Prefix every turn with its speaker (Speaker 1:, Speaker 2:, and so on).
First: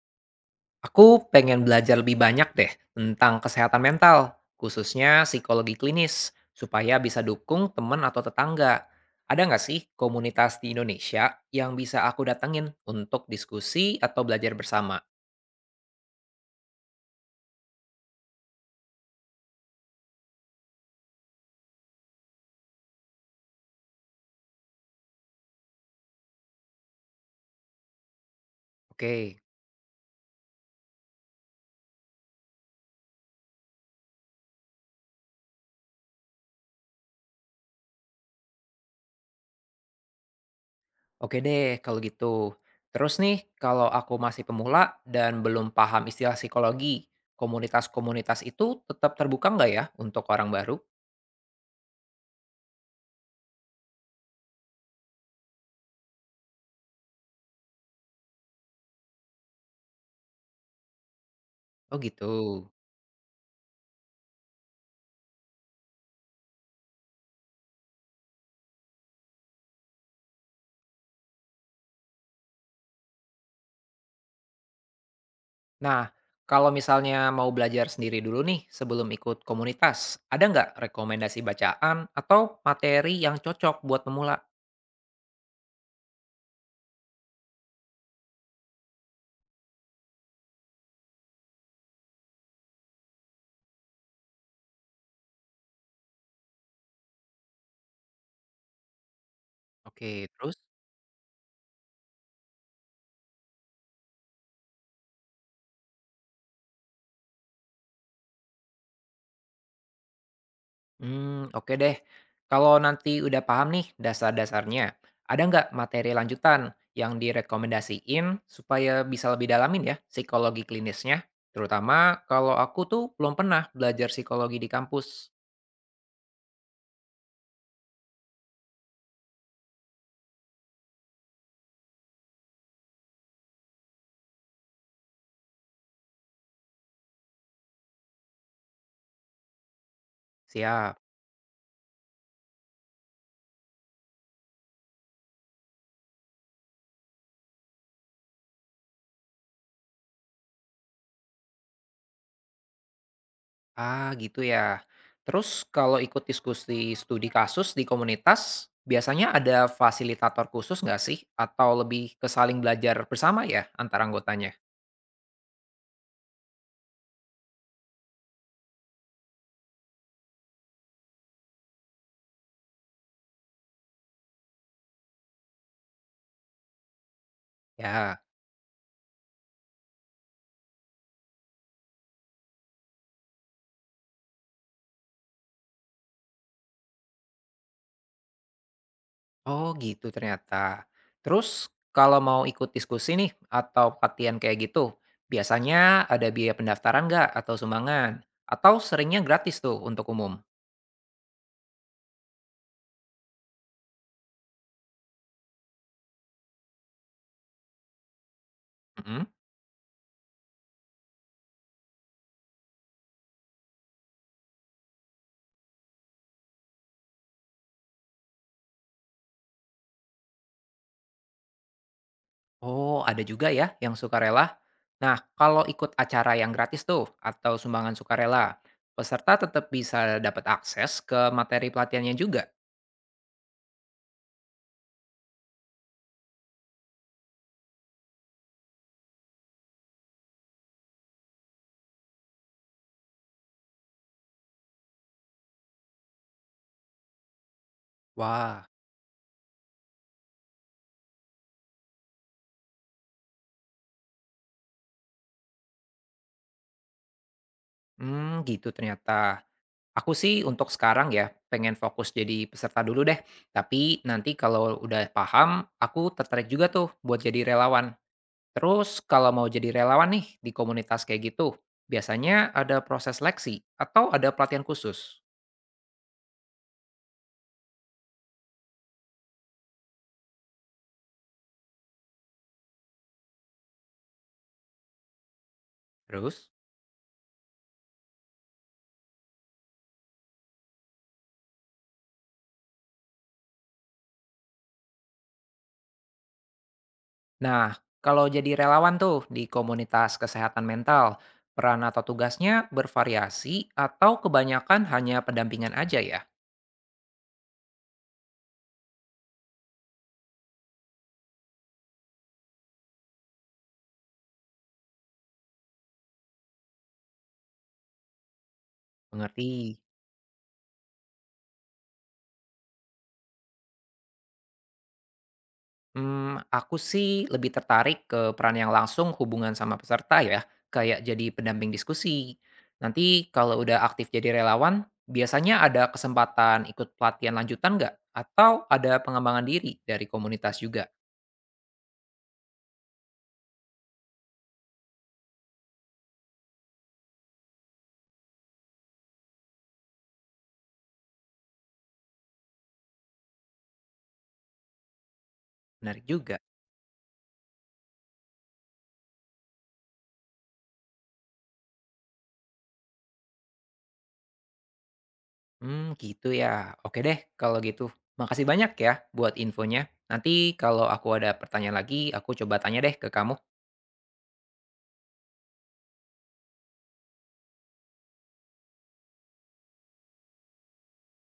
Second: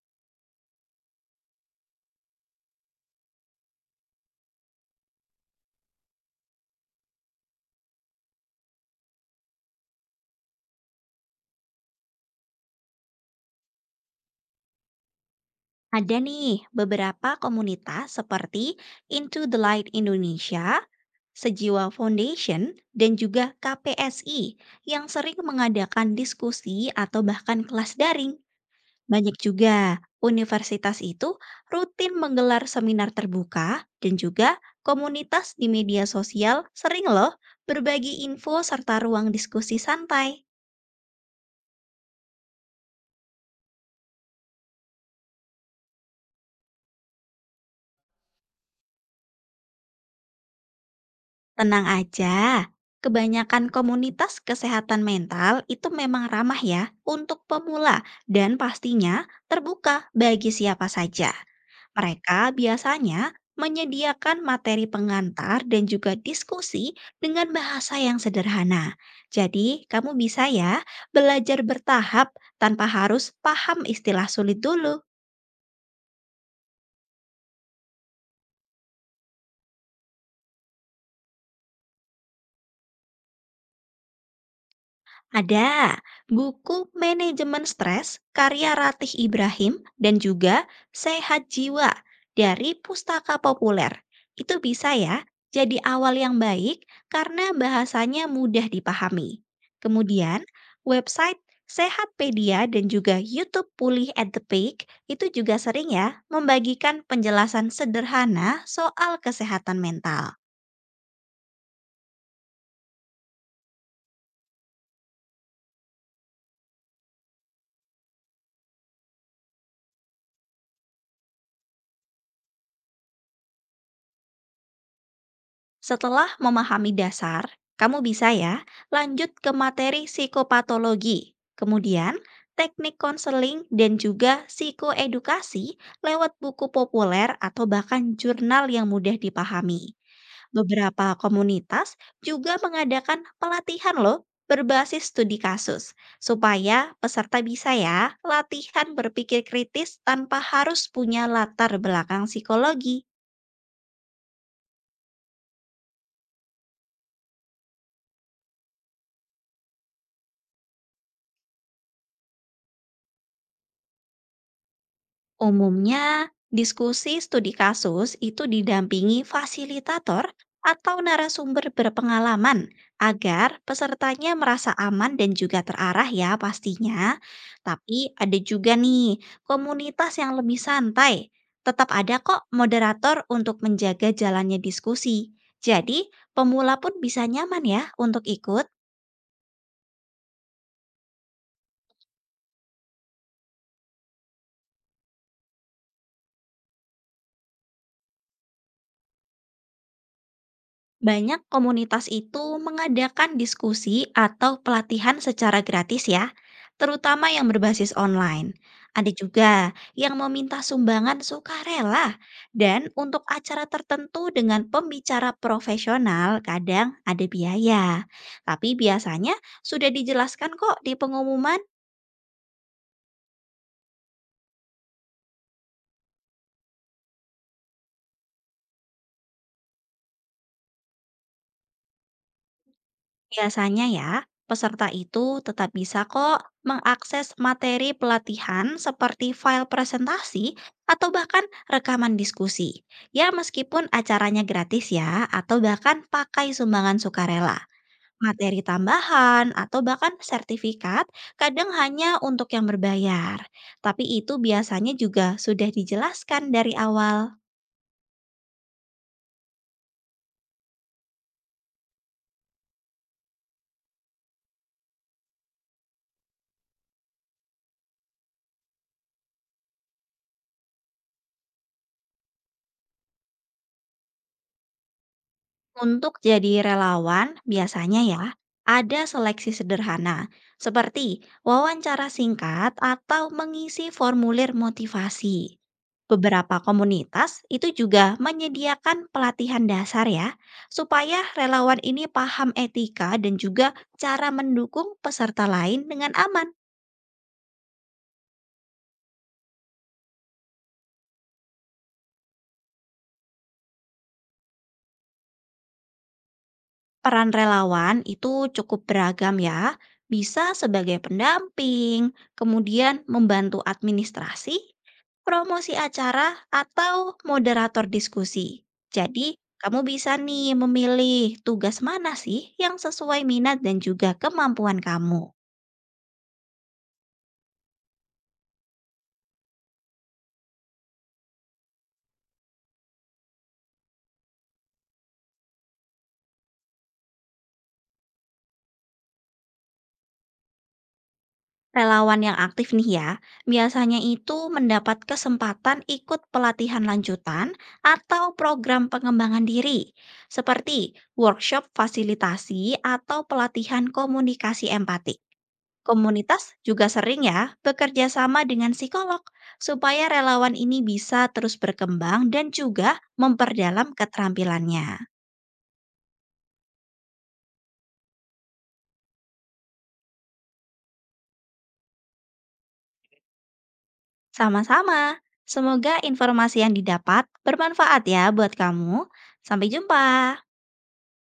Speaker 1: Aku pengen belajar lebih banyak deh tentang kesehatan mental, khususnya psikologi klinis, supaya bisa dukung teman atau tetangga. Ada nggak sih komunitas di Indonesia yang bisa aku datengin untuk diskusi atau belajar bersama?
Speaker 2: Ada nih beberapa komunitas seperti Into the Light Indonesia, Sejiwa Foundation, dan juga KPSI yang sering mengadakan diskusi atau bahkan kelas daring. Banyak
Speaker 1: Oke,
Speaker 2: juga universitas itu rutin menggelar seminar terbuka dan juga komunitas di media sosial sering loh berbagi info serta ruang diskusi santai.
Speaker 1: oke deh kalau gitu. Terus nih, kalau aku masih pemula dan belum paham istilah psikologi, komunitas-komunitas itu tetap terbuka nggak ya untuk orang baru?
Speaker 2: Tenang aja, kebanyakan komunitas kesehatan mental itu memang ramah ya untuk pemula dan pastinya terbuka bagi siapa saja.
Speaker 1: Oh gitu.
Speaker 2: Mereka biasanya menyediakan materi pengantar dan juga diskusi dengan bahasa yang sederhana. Jadi, kamu bisa ya belajar bertahap tanpa harus paham istilah sulit dulu.
Speaker 1: Nah, kalau misalnya mau belajar sendiri dulu nih sebelum ikut komunitas, ada nggak rekomendasi bacaan atau materi yang cocok buat pemula?
Speaker 2: Ada buku Manajemen Stres karya Ratih Ibrahim dan juga Sehat Jiwa dari Pustaka Populer. Itu bisa ya jadi awal yang baik karena bahasanya mudah dipahami.
Speaker 1: Oke,
Speaker 2: Kemudian,
Speaker 1: terus?
Speaker 2: website Sehatpedia dan juga YouTube Pulih at the Peak itu juga sering ya membagikan penjelasan sederhana soal kesehatan mental.
Speaker 1: Hmm, oke deh. Kalau nanti udah paham nih dasar-dasarnya, ada nggak materi lanjutan yang direkomendasiin supaya bisa lebih dalamin ya psikologi klinisnya? Terutama kalau aku tuh belum pernah belajar psikologi di kampus.
Speaker 2: Setelah memahami dasar, kamu bisa ya lanjut ke materi psikopatologi. Kemudian, teknik konseling dan juga psikoedukasi lewat buku populer atau bahkan jurnal yang mudah dipahami.
Speaker 1: Siap.
Speaker 2: Beberapa komunitas juga mengadakan pelatihan loh berbasis studi kasus supaya peserta bisa ya latihan berpikir kritis tanpa harus punya latar belakang psikologi.
Speaker 1: Ah, gitu ya. Terus kalau ikut diskusi studi kasus di komunitas, biasanya ada fasilitator khusus nggak sih? Atau lebih ke saling belajar bersama ya antara anggotanya?
Speaker 2: Umumnya, diskusi studi kasus itu didampingi fasilitator atau narasumber berpengalaman agar pesertanya merasa aman dan juga terarah ya pastinya. Tapi
Speaker 1: Ya,
Speaker 2: ada juga nih komunitas yang lebih santai. Tetap ada kok moderator untuk menjaga jalannya diskusi. Jadi, pemula pun bisa nyaman ya untuk ikut.
Speaker 1: oh gitu ternyata. Terus kalau mau ikut diskusi nih atau pelatihan kayak gitu, biasanya ada biaya pendaftaran nggak atau sumbangan? Atau seringnya gratis tuh untuk umum?
Speaker 2: Banyak komunitas itu mengadakan diskusi atau pelatihan secara gratis ya, terutama yang berbasis online. Ada juga yang meminta sumbangan sukarela dan untuk acara tertentu dengan pembicara profesional kadang ada biaya. Tapi biasanya sudah dijelaskan kok di pengumuman.
Speaker 1: Oh, ada juga ya yang sukarela. Nah, kalau ikut acara yang gratis tuh atau sumbangan sukarela, peserta tetap bisa dapat akses ke materi pelatihannya juga.
Speaker 2: Biasanya ya, peserta itu tetap bisa kok mengakses materi pelatihan seperti file presentasi atau bahkan rekaman diskusi. Ya meskipun acaranya gratis ya, atau bahkan pakai sumbangan sukarela. Materi
Speaker 1: Wah,
Speaker 2: tambahan atau bahkan sertifikat kadang hanya untuk yang berbayar. Tapi itu biasanya juga sudah dijelaskan dari awal.
Speaker 1: hmm, gitu ternyata. Aku sih untuk sekarang ya pengen fokus jadi peserta dulu deh. Tapi nanti kalau udah paham, aku tertarik juga tuh buat jadi relawan. Terus kalau mau jadi relawan nih di komunitas kayak gitu, biasanya ada proses seleksi atau ada pelatihan khusus.
Speaker 2: Untuk jadi relawan, biasanya ya, ada seleksi sederhana, seperti wawancara singkat atau mengisi formulir motivasi.
Speaker 1: Terus?
Speaker 2: Beberapa komunitas itu juga menyediakan pelatihan dasar ya, supaya relawan ini paham etika dan juga cara mendukung peserta lain dengan aman.
Speaker 1: Nah, kalau jadi relawan tuh di komunitas kesehatan mental, peran atau tugasnya bervariasi atau kebanyakan hanya pendampingan aja ya?
Speaker 2: Peran relawan itu cukup beragam ya, bisa sebagai pendamping, kemudian membantu administrasi, promosi acara, atau moderator diskusi. Jadi,
Speaker 1: Mengerti?
Speaker 2: kamu bisa nih memilih tugas mana sih yang sesuai minat dan juga kemampuan kamu.
Speaker 1: Hmm, aku sih lebih tertarik ke peran yang langsung hubungan sama peserta ya, kayak jadi pendamping diskusi. Nanti kalau udah aktif jadi relawan, biasanya ada kesempatan ikut pelatihan lanjutan nggak? Atau ada pengembangan diri dari komunitas juga?
Speaker 2: Relawan yang aktif nih ya, biasanya itu mendapat kesempatan ikut pelatihan lanjutan atau program pengembangan diri, seperti workshop fasilitasi atau pelatihan komunikasi empati.
Speaker 1: Menarik juga.
Speaker 2: Komunitas juga sering ya bekerja sama dengan psikolog supaya relawan ini bisa terus berkembang dan juga memperdalam keterampilannya.
Speaker 1: Hmm, gitu ya. Oke deh kalau gitu. Makasih banyak ya buat infonya. Nanti kalau aku ada pertanyaan lagi, aku coba tanya deh ke kamu.
Speaker 2: Sama-sama, semoga informasi yang didapat bermanfaat ya buat kamu. Sampai jumpa.